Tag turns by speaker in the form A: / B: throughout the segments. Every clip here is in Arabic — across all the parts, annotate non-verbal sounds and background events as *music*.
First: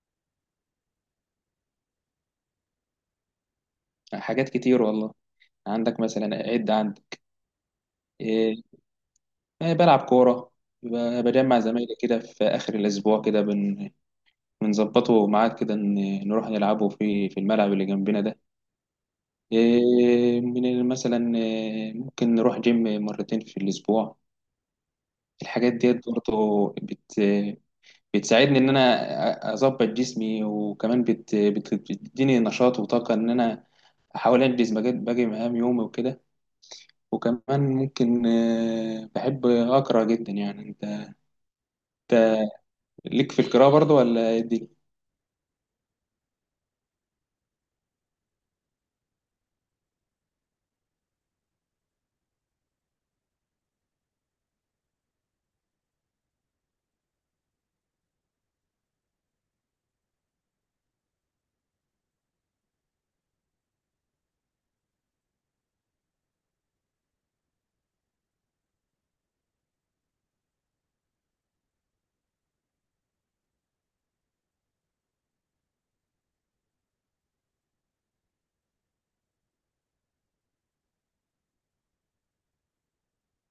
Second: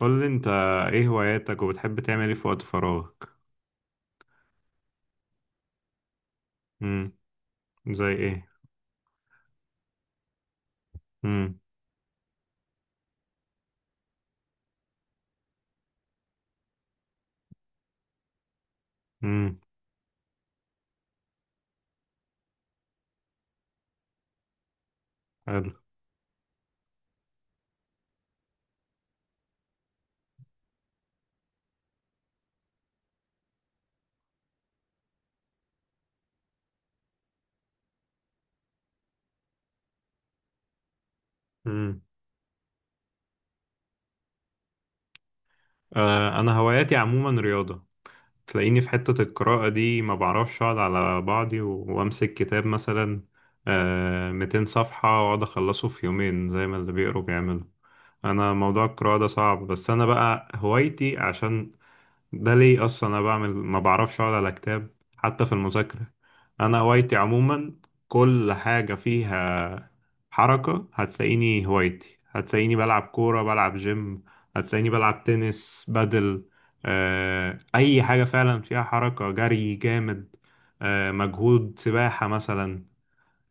A: قول لي انت، ايه هواياتك وبتحب تعمل ايه في وقت فراغك؟
B: حاجات كتير والله. عندك مثلا عد
A: امم.
B: عندي.
A: زي ايه.
B: إيه، يعني بلعب كورة.
A: امم.
B: بجمع زمايلي كده في آخر الأسبوع كده بنظبطه ميعاد كده إن نروح نلعبه في الملعب اللي جنبنا ده.
A: امم.
B: إيه مثلا إيه، ممكن نروح جيم مرتين في الأسبوع.
A: حلو.
B: الحاجات ديت برضه بتساعدني إن أنا أظبط جسمي، وكمان بتديني نشاط وطاقة إن أنا أحاول أنجز باقي مهام يومي وكده. وكمان ممكن، بحب أقرأ جدا. يعني
A: امم.
B: أنت ليك في القراءة برضه ولا إيه الدنيا؟
A: انا هواياتي عموما رياضة. تلاقيني في حتة القراءة دي ما بعرفش اقعد على بعضي و- وامسك كتاب مثلا 200 صفحة واقعد اخلصه في يومين زي ما اللي بيقروا بيعملوا. انا موضوع القراءة ده صعب، بس انا بقى هوايتي عشان ده ليه اصلا انا بعمل ما بعرفش اقعد على كتاب حتى في المذاكره. انا هوايتي عموما كل حاجه فيها حركه. هتلاقيني هوايتي، هتلاقيني بلعب كوره، بلعب جيم، هتلاقيني بلعب تنس، بدل، اي حاجه فعلا فيها حركه، جري جامد، مجهود، سباحه مثلا.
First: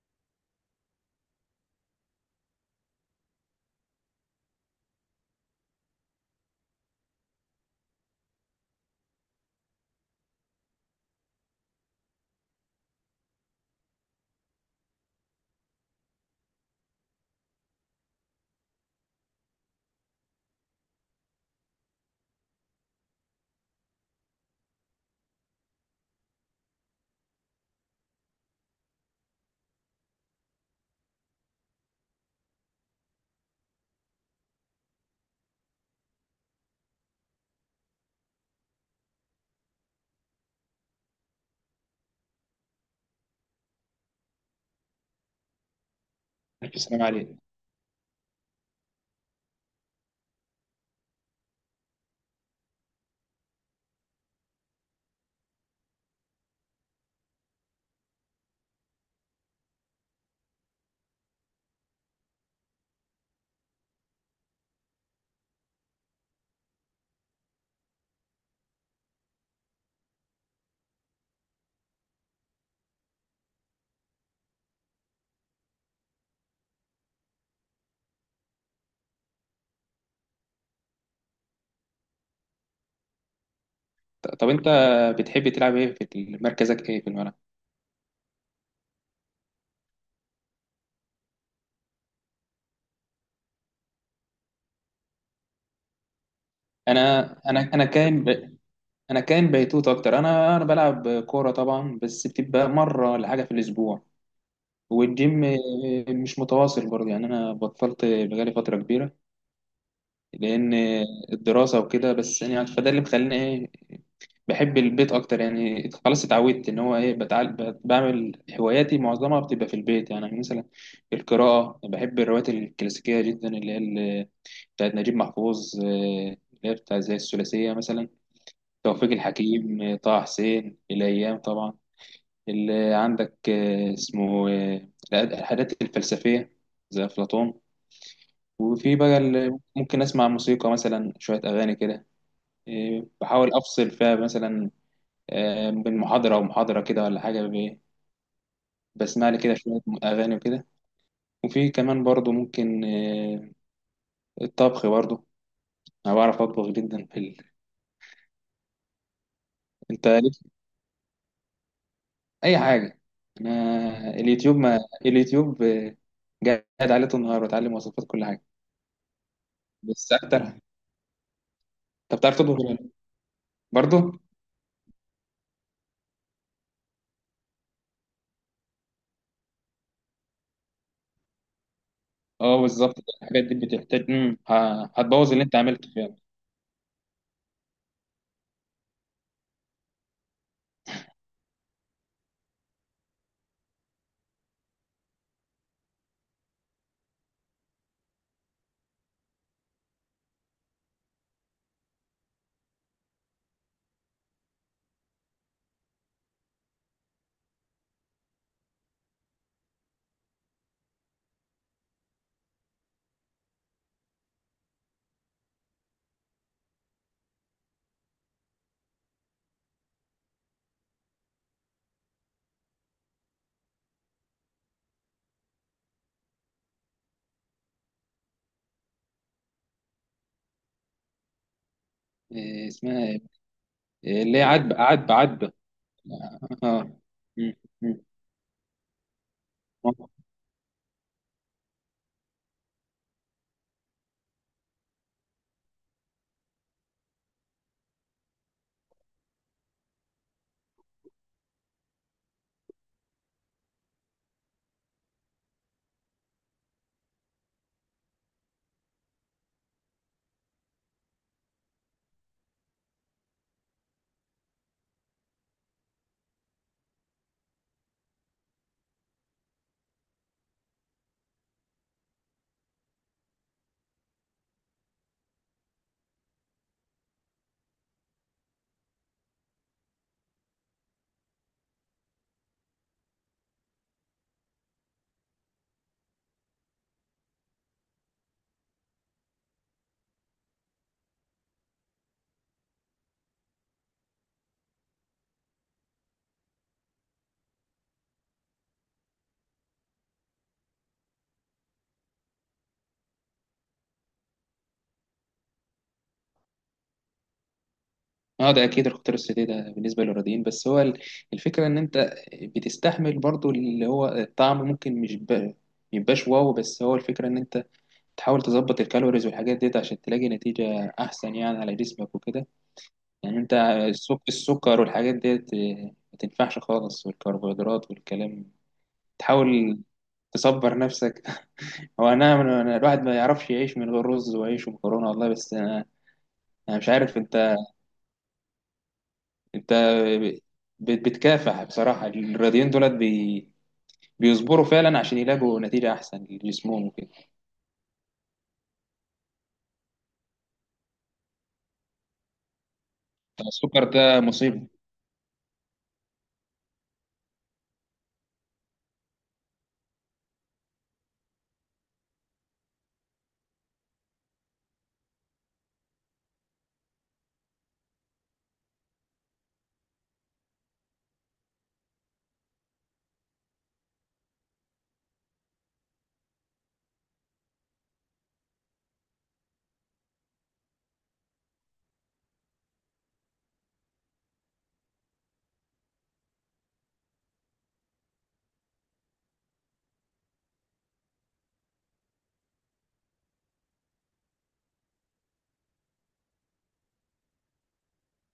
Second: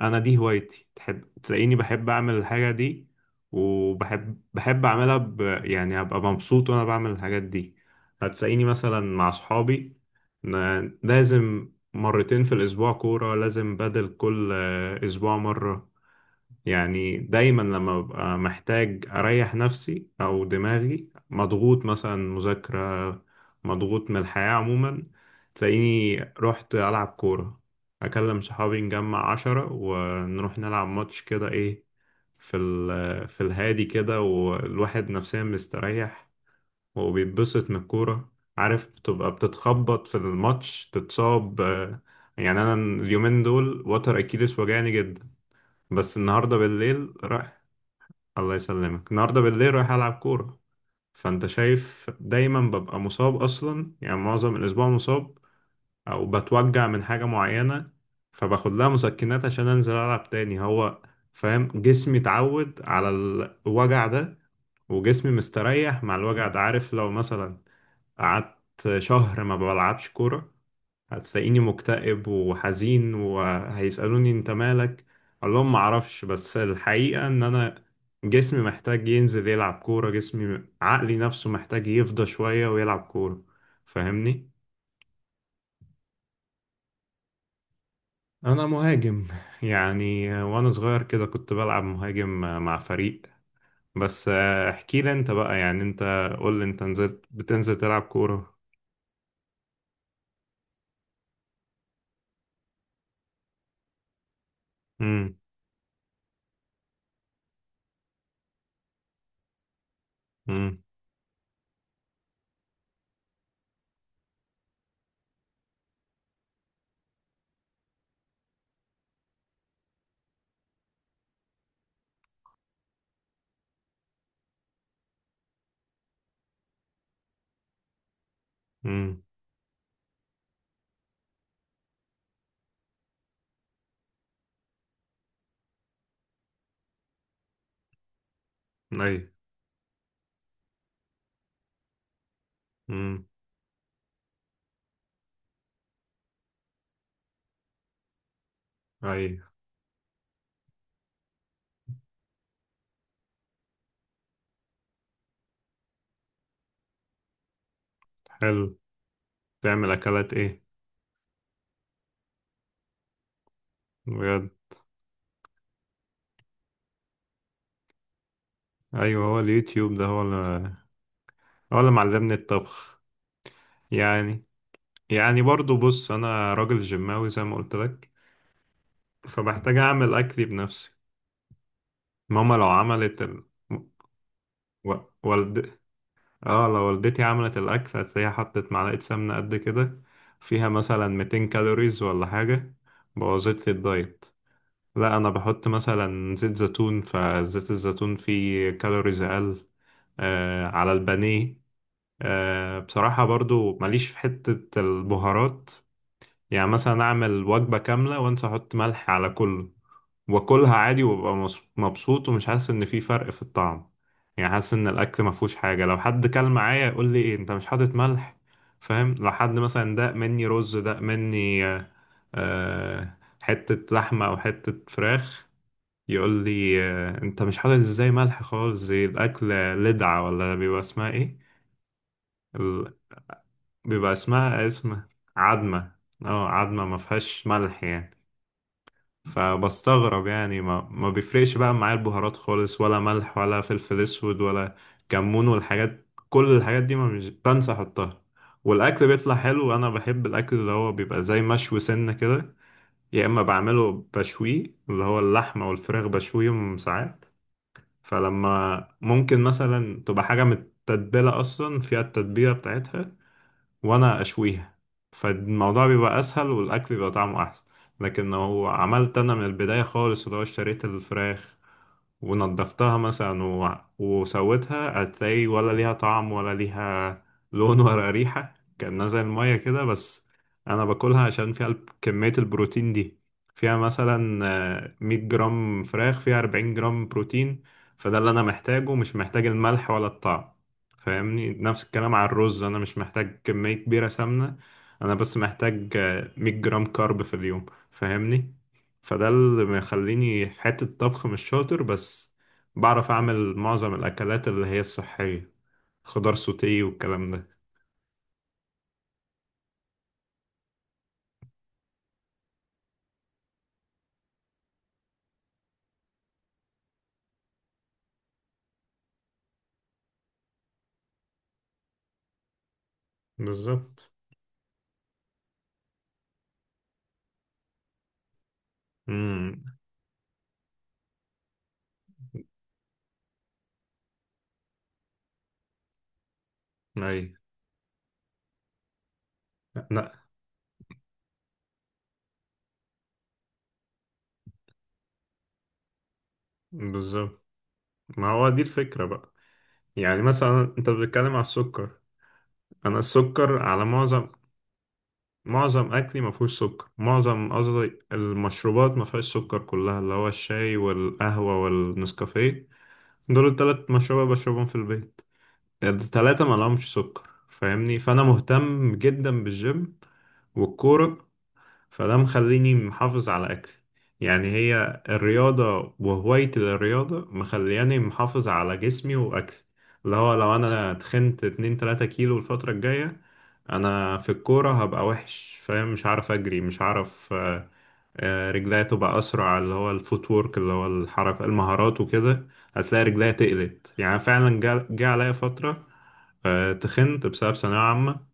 A: انا دي هوايتي، تحب تلاقيني بحب اعمل الحاجه دي، وبحب اعملها يعني ابقى مبسوط وانا بعمل الحاجات دي. هتلاقيني مثلا مع صحابي، لازم مرتين في الاسبوع كوره، لازم بدل كل اسبوع مره. يعني دايما لما ببقى محتاج أريح نفسي أو دماغي مضغوط، مثلا مذاكرة، مضغوط من الحياة عموما، تلاقيني رحت ألعب كورة. أكلم صحابي، نجمع عشرة ونروح نلعب ماتش كده، إيه، في ال في الهادي كده، والواحد نفسيا مستريح وبيتبسط من الكورة. عارف، بتبقى بتتخبط في الماتش، تتصاب، يعني أنا اليومين دول وتر أكيلس وجعني جدا. بس النهارده
B: ألف سلام
A: بالليل
B: عليك.
A: رايح. الله يسلمك. النهارده بالليل رايح العب كوره. فانت شايف دايما ببقى مصاب اصلا، يعني معظم الاسبوع مصاب او بتوجع من حاجه معينه، فباخد لها مسكنات عشان انزل العب تاني. هو فاهم، جسمي اتعود على الوجع ده وجسمي مستريح مع الوجع ده. عارف، لو مثلا قعدت شهر ما بلعبش كورة، هتلاقيني مكتئب وحزين، وهيسألوني انت مالك. اقول لهم معرفش، بس الحقيقة ان انا جسمي محتاج ينزل يلعب كورة، جسمي، عقلي، نفسه محتاج يفضى شوية ويلعب كورة.
B: طب
A: فاهمني؟
B: أنت بتحب تلعب إيه؟ في مركزك إيه في الملعب؟
A: انا مهاجم *laughs* يعني، وانا صغير كده كنت بلعب مهاجم مع فريق، بس. احكي لي انت بقى، يعني انت، قول لي انت
B: أنا.
A: نزلت
B: أنا
A: بتنزل
B: أنا
A: تلعب
B: كائن
A: كورة.
B: ب... أنا كائن بيتوت أكتر. أنا بلعب كورة طبعا، بس بتبقى مرة ولا حاجة في الأسبوع.
A: امم.
B: والجيم مش متواصل برضه، يعني أنا بطلت بقالي فترة كبيرة لأن
A: امم.
B: الدراسة وكده. بس يعني فده اللي مخليني إيه، بحب البيت أكتر. يعني خلاص اتعودت إن هو إيه، بتعال بعمل هواياتي معظمها بتبقى في البيت. يعني مثلا القراءة، بحب الروايات الكلاسيكية جدا اللي هي بتاعت نجيب محفوظ، اللي هي بتاع زي الثلاثية مثلا، توفيق
A: امم.
B: الحكيم، طه حسين الأيام طبعا، اللي عندك آه، اسمه آه، الحاجات الفلسفية زي أفلاطون. وفي
A: اي.
B: بقى ممكن أسمع موسيقى، مثلا شوية أغاني كده. إيه،
A: امم.
B: بحاول افصل فيها مثلا بين محاضره ومحاضره كده ولا حاجه،
A: اي.
B: بسمع لي كده شويه اغاني وكده. وفي كمان برضو ممكن الطبخ برضو. انا بعرف اطبخ جدا في ال...
A: حلو. تعمل
B: انت
A: اكلات
B: ليك
A: ايه؟
B: اي حاجه. انا
A: بجد؟
B: اليوتيوب، ما اليوتيوب قاعد عليه طول النهار بتعلم وصفات كل حاجه.
A: ايوه، هو اليوتيوب ده
B: بس
A: هو
B: اكتر انت
A: اللي، هو اللي معلمني
B: بتعرف تطبخ ولا لأ؟
A: الطبخ.
B: برضو.
A: يعني، يعني برضو بص، انا راجل جماوي زي ما قلت لك، فبحتاج اعمل اكلي بنفسي. ماما
B: اه
A: لو
B: بالظبط،
A: عملت
B: الحاجات دي بتحتاج
A: و...
B: هتبوظ اللي انت
A: والد...
B: عملته فيها.
A: اه لو والدتي عملت الاكل، هتلاقيها حطت معلقه سمنه قد كده فيها مثلا 200 كالوريز ولا حاجه، بوظت لي الدايت. لا انا بحط مثلا زيت زيتون، فزيت الزيتون فيه كالوريز اقل. على البانيه. بصراحة برضو ماليش في حتة البهارات. يعني مثلا أعمل وجبة كاملة وأنسى أحط ملح على كله، وأكلها عادي، وأبقى مبسوط، ومش حاسس إن في فرق في الطعم. يعني حاسس إن الأكل مفهوش حاجة. لو حد كل معايا يقول لي، إيه أنت مش حاطط ملح؟ فاهم؟ لو حد مثلا داق مني رز، داق مني حتة لحمة أو حتة فراخ، يقول لي أنت مش حاطط إزاي ملح خالص زي الأكل؟ لدعة ولا بيبقى اسمها إيه؟
B: إيه اسمها إيه؟
A: بيبقى
B: اللي هي
A: اسمها
B: عدبة
A: اسم.
B: عدبة عدبة.
A: عدمة. اه،
B: اه،
A: عدمة ما
B: آه.
A: فيهاش
B: مم.
A: ملح
B: مم.
A: يعني.
B: اه،
A: فبستغرب يعني، ما بيفرقش بقى معايا البهارات خالص ولا ملح ولا فلفل اسود ولا كمون والحاجات، كل الحاجات دي ما مش بنسى احطها. والاكل بيطلع حلو. انا بحب الاكل اللي هو بيبقى زي مشوي سنة كده. يا اما بعمله بشويه، اللي هو اللحمة والفراخ بشويهم ساعات. فلما ممكن مثلا تبقى حاجة متتبلة اصلا فيها التتبيلة بتاعتها، وانا اشويها، فالموضوع بيبقى اسهل والاكل بيبقى طعمه احسن. لكن لو عملت انا من البدايه خالص، اللي هو اشتريت الفراخ ونضفتها مثلا و... وسويتها، هتلاقي ولا ليها طعم ولا ليها لون *laughs* ولا ريحة، كأنها زي المية كده بس. أنا باكلها عشان فيها كمية البروتين دي، فيها مثلا 100 جرام فراخ فيها 40 جرام بروتين. فده اللي أنا محتاجه، مش محتاج الملح ولا الطعم. فاهمني؟ نفس الكلام على الرز، أنا مش محتاج كمية كبيرة سمنة، أنا بس محتاج 100 جرام كارب في اليوم. فاهمني؟ فده اللي مخليني في حتة الطبخ مش شاطر، بس بعرف أعمل معظم الأكلات اللي هي الصحية، خضار سوتيه والكلام ده.
B: ده اكيد الخطر السيتي ده بالنسبه للرياضيين. بس هو الفكره ان انت بتستحمل برضو اللي هو الطعم، ممكن مش ب- ميبقاش واو. بس هو الفكره ان انت تحاول تظبط الكالوريز والحاجات ديت عشان تلاقي نتيجه احسن يعني على جسمك وكده. يعني انت
A: بالظبط.
B: السكر والحاجات ديت ما تنفعش خالص، والكربوهيدرات والكلام.
A: امم.
B: تحاول تصبر نفسك *laughs* هو انا الواحد ما يعرفش يعيش من غير رز وعيش ومكرونه والله. بس انا مش عارف.
A: أي.
B: انت
A: لا.
B: بتكافح بصراحة. الرياضيين دولت بي... بيصبروا فعلا عشان يلاقوا نتيجة أحسن لجسمهم وكده.
A: بالظبط. ما هو دي الفكرة بقى. يعني مثلا أنت بتتكلم على السكر، أنا
B: طب
A: السكر على
B: السكر ده
A: معظم،
B: مصيبة.
A: معظم أكلي ما فيهوش سكر. معظم، قصدي، المشروبات ما فيهاش سكر، كلها اللي هو الشاي والقهوة والنسكافيه. دول التلات مشروبات بشربهم في البيت، التلاتة ما لهمش سكر. فاهمني؟ فانا مهتم جدا بالجيم والكورة، فده مخليني محافظ على أكلي. يعني هي الرياضة وهوايتي للرياضة مخلياني محافظ على جسمي وأكلي. اللي هو لو أنا تخنت اتنين تلاتة كيلو الفترة الجاية، أنا في الكورة هبقى وحش، فاهم؟ مش عارف أجري، مش عارف رجليا تبقى أسرع، اللي هو الفوت وورك، اللي هو الحركة، المهارات وكده. هتلاقي رجليا تقلت. يعني فعلا جا عليا فترة، تخنت بسبب ثانوية عامة،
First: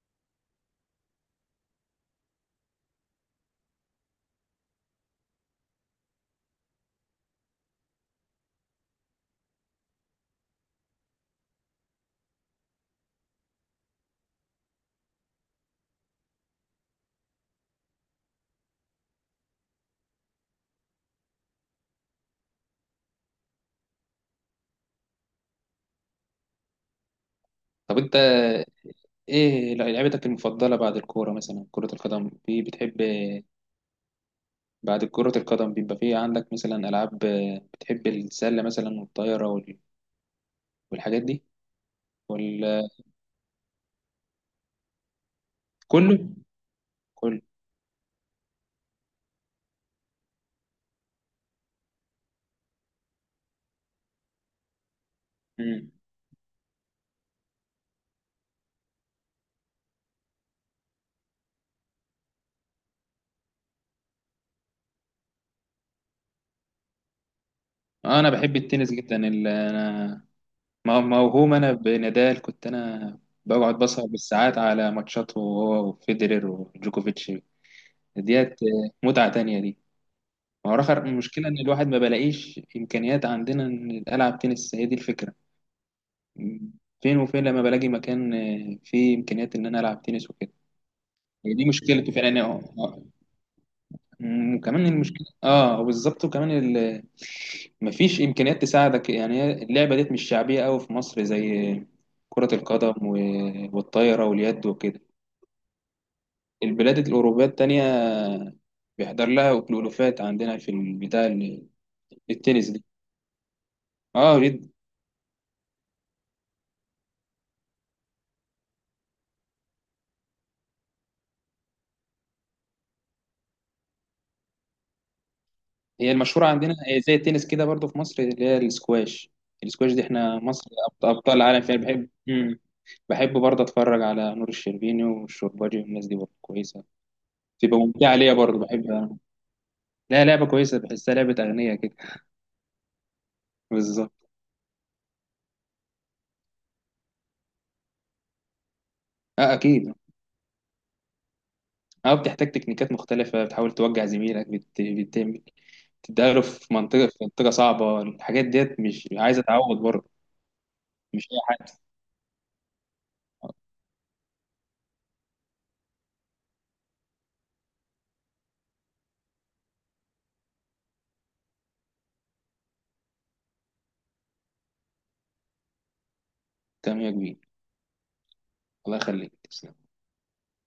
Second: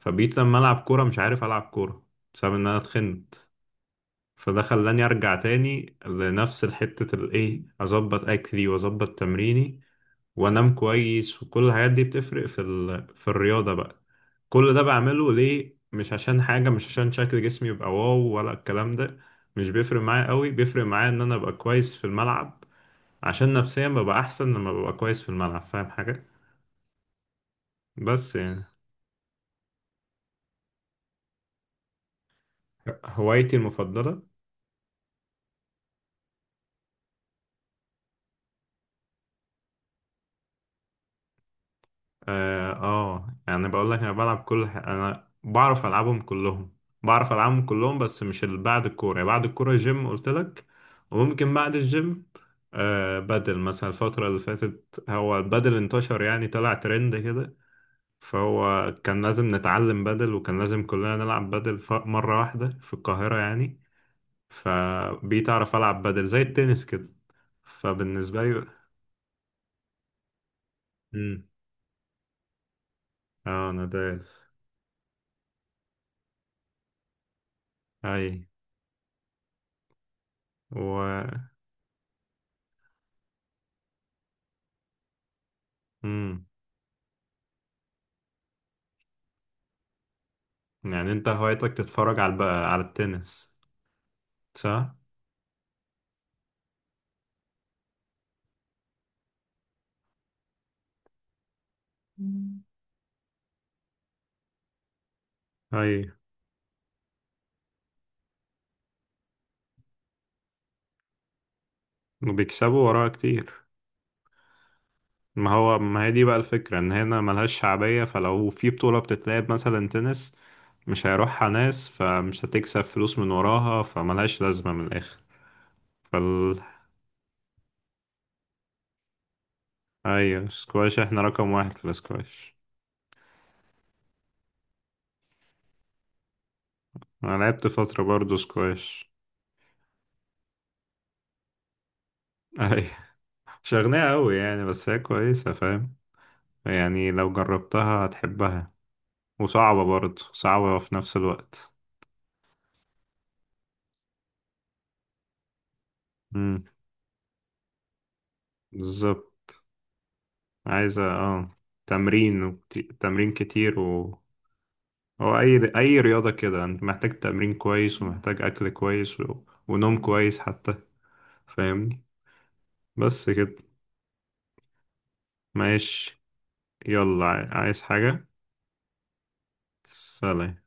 A: فبقيت لما ألعب كورة مش عارف ألعب كورة بسبب إن أنا تخنت. فده خلاني ارجع تاني لنفس الحتة، الايه، اظبط اكلي واظبط تمريني وانام كويس، وكل الحاجات دي بتفرق في في الرياضة بقى. كل ده بعمله ليه؟ مش عشان حاجة، مش عشان شكل جسمي يبقى واو ولا الكلام ده. مش بيفرق معايا قوي. بيفرق معايا ان انا ابقى كويس في الملعب، عشان نفسيا ببقى احسن لما ببقى كويس في الملعب. فاهم حاجة؟
B: طب أنت
A: بس يعني.
B: إيه لعبتك المفضلة بعد الكورة؟ مثلا كرة القدم، في بتحب
A: هوايتي المفضلة،
B: بعد كرة القدم؟ بيبقى في عندك مثلا ألعاب بتحب، السلة مثلا والطايرة وال... والحاجات دي،
A: اه،
B: ولا
A: يعني بقول لك انا بلعب كل انا بعرف العبهم
B: كله
A: كلهم، بعرف
B: كله؟
A: العبهم كلهم، بس مش بعد الكوره. يعني بعد الكوره جيم قلت لك، وممكن بعد الجيم بدل. مثلا الفتره اللي فاتت هو البدل
B: مم.
A: انتشر، يعني طلع ترند كده، فهو كان لازم نتعلم بدل، وكان لازم كلنا نلعب بدل. مره واحده في القاهره يعني، فبقيت اعرف العب بدل زي التنس كده.
B: أنا
A: فبالنسبه
B: بحب
A: لي.
B: التنس جدا ال... أنا
A: امم.
B: موهوم انا بنادال، كنت انا
A: اه،
B: بقعد بسهر
A: نادال.
B: بالساعات على ماتشاته هو وفيدرر وجوكوفيتش.
A: اي.
B: ديت متعة تانية دي. ما هو اخر
A: و
B: المشكلة ان الواحد ما بلاقيش امكانيات عندنا ان العب تنس، هي دي الفكرة.
A: مم.
B: فين وفين لما بلاقي مكان فيه امكانيات ان انا العب تنس وكده.
A: يعني انت
B: هي دي
A: هوايتك
B: مشكلته
A: تتفرج
B: فعلا،
A: على
B: يعني
A: على التنس،
B: وكمان
A: صح؟
B: المشكله. اه بالظبط، وكمان ال... مفيش امكانيات تساعدك. يعني هي اللعبه ديت مش شعبيه قوي في مصر زي كره
A: مم.
B: القدم والطايره واليد وكده،
A: اي.
B: البلاد الاوروبيه التانية بيحضر لها كلوفات عندنا في البتاع التنس دي.
A: وبيكسبوا وراها كتير.
B: اه جدا.
A: ما هو، ما هي دي بقى الفكرة، ان هنا ملهاش شعبية. فلو في بطولة بتتلعب مثلا تنس مش هيروحها ناس، فمش هتكسب فلوس من وراها، فملهاش لازمة من الآخر.
B: هي المشهوره
A: فال
B: عندنا هي زي التنس كده برضو في مصر اللي هي السكواش. السكواش دي احنا
A: ايوه
B: مصر
A: سكواش، احنا
B: ابطال
A: رقم
B: العالم فيها.
A: واحد في
B: بحب.
A: السكواش.
B: مم. بحب برضه اتفرج على نور الشربيني والشرباجي والناس دي برضه كويسه.
A: انا لعبت
B: تبقى
A: فترة
B: ممتعة ليا
A: برضو
B: برضه بحبها
A: سكواش.
B: أنا. لا، لعبة كويسة، بحسها لعبة أغنية كده.
A: *laughs* اي.
B: *laughs*
A: مش
B: بالظبط.
A: أغنية أوي يعني، بس هي كويسة، فاهم؟ يعني لو جربتها هتحبها.
B: اه
A: وصعبة
B: أكيد.
A: برضه، صعبة في نفس الوقت.
B: اه، بتحتاج تكنيكات مختلفة، بتحاول توجع زميلك، بت... بتعمل تداله
A: امم.
B: في منطقة صعبة. الحاجات ديت مش عايزة
A: بالظبط.
B: تعود برضه،
A: عايزة
B: مش أي
A: اه،
B: حد.
A: تمرين وكتير. تمرين
B: آه،
A: كتير و. هو أي أي رياضة كده أنت محتاج تمرين كويس، ومحتاج أكل كويس ونوم كويس حتى. فاهمني؟ بس كده. ماشي.
B: تمام يا
A: يلا،
B: كبير.
A: عايز حاجة؟
B: الله يخليك، تسلم.
A: سلام.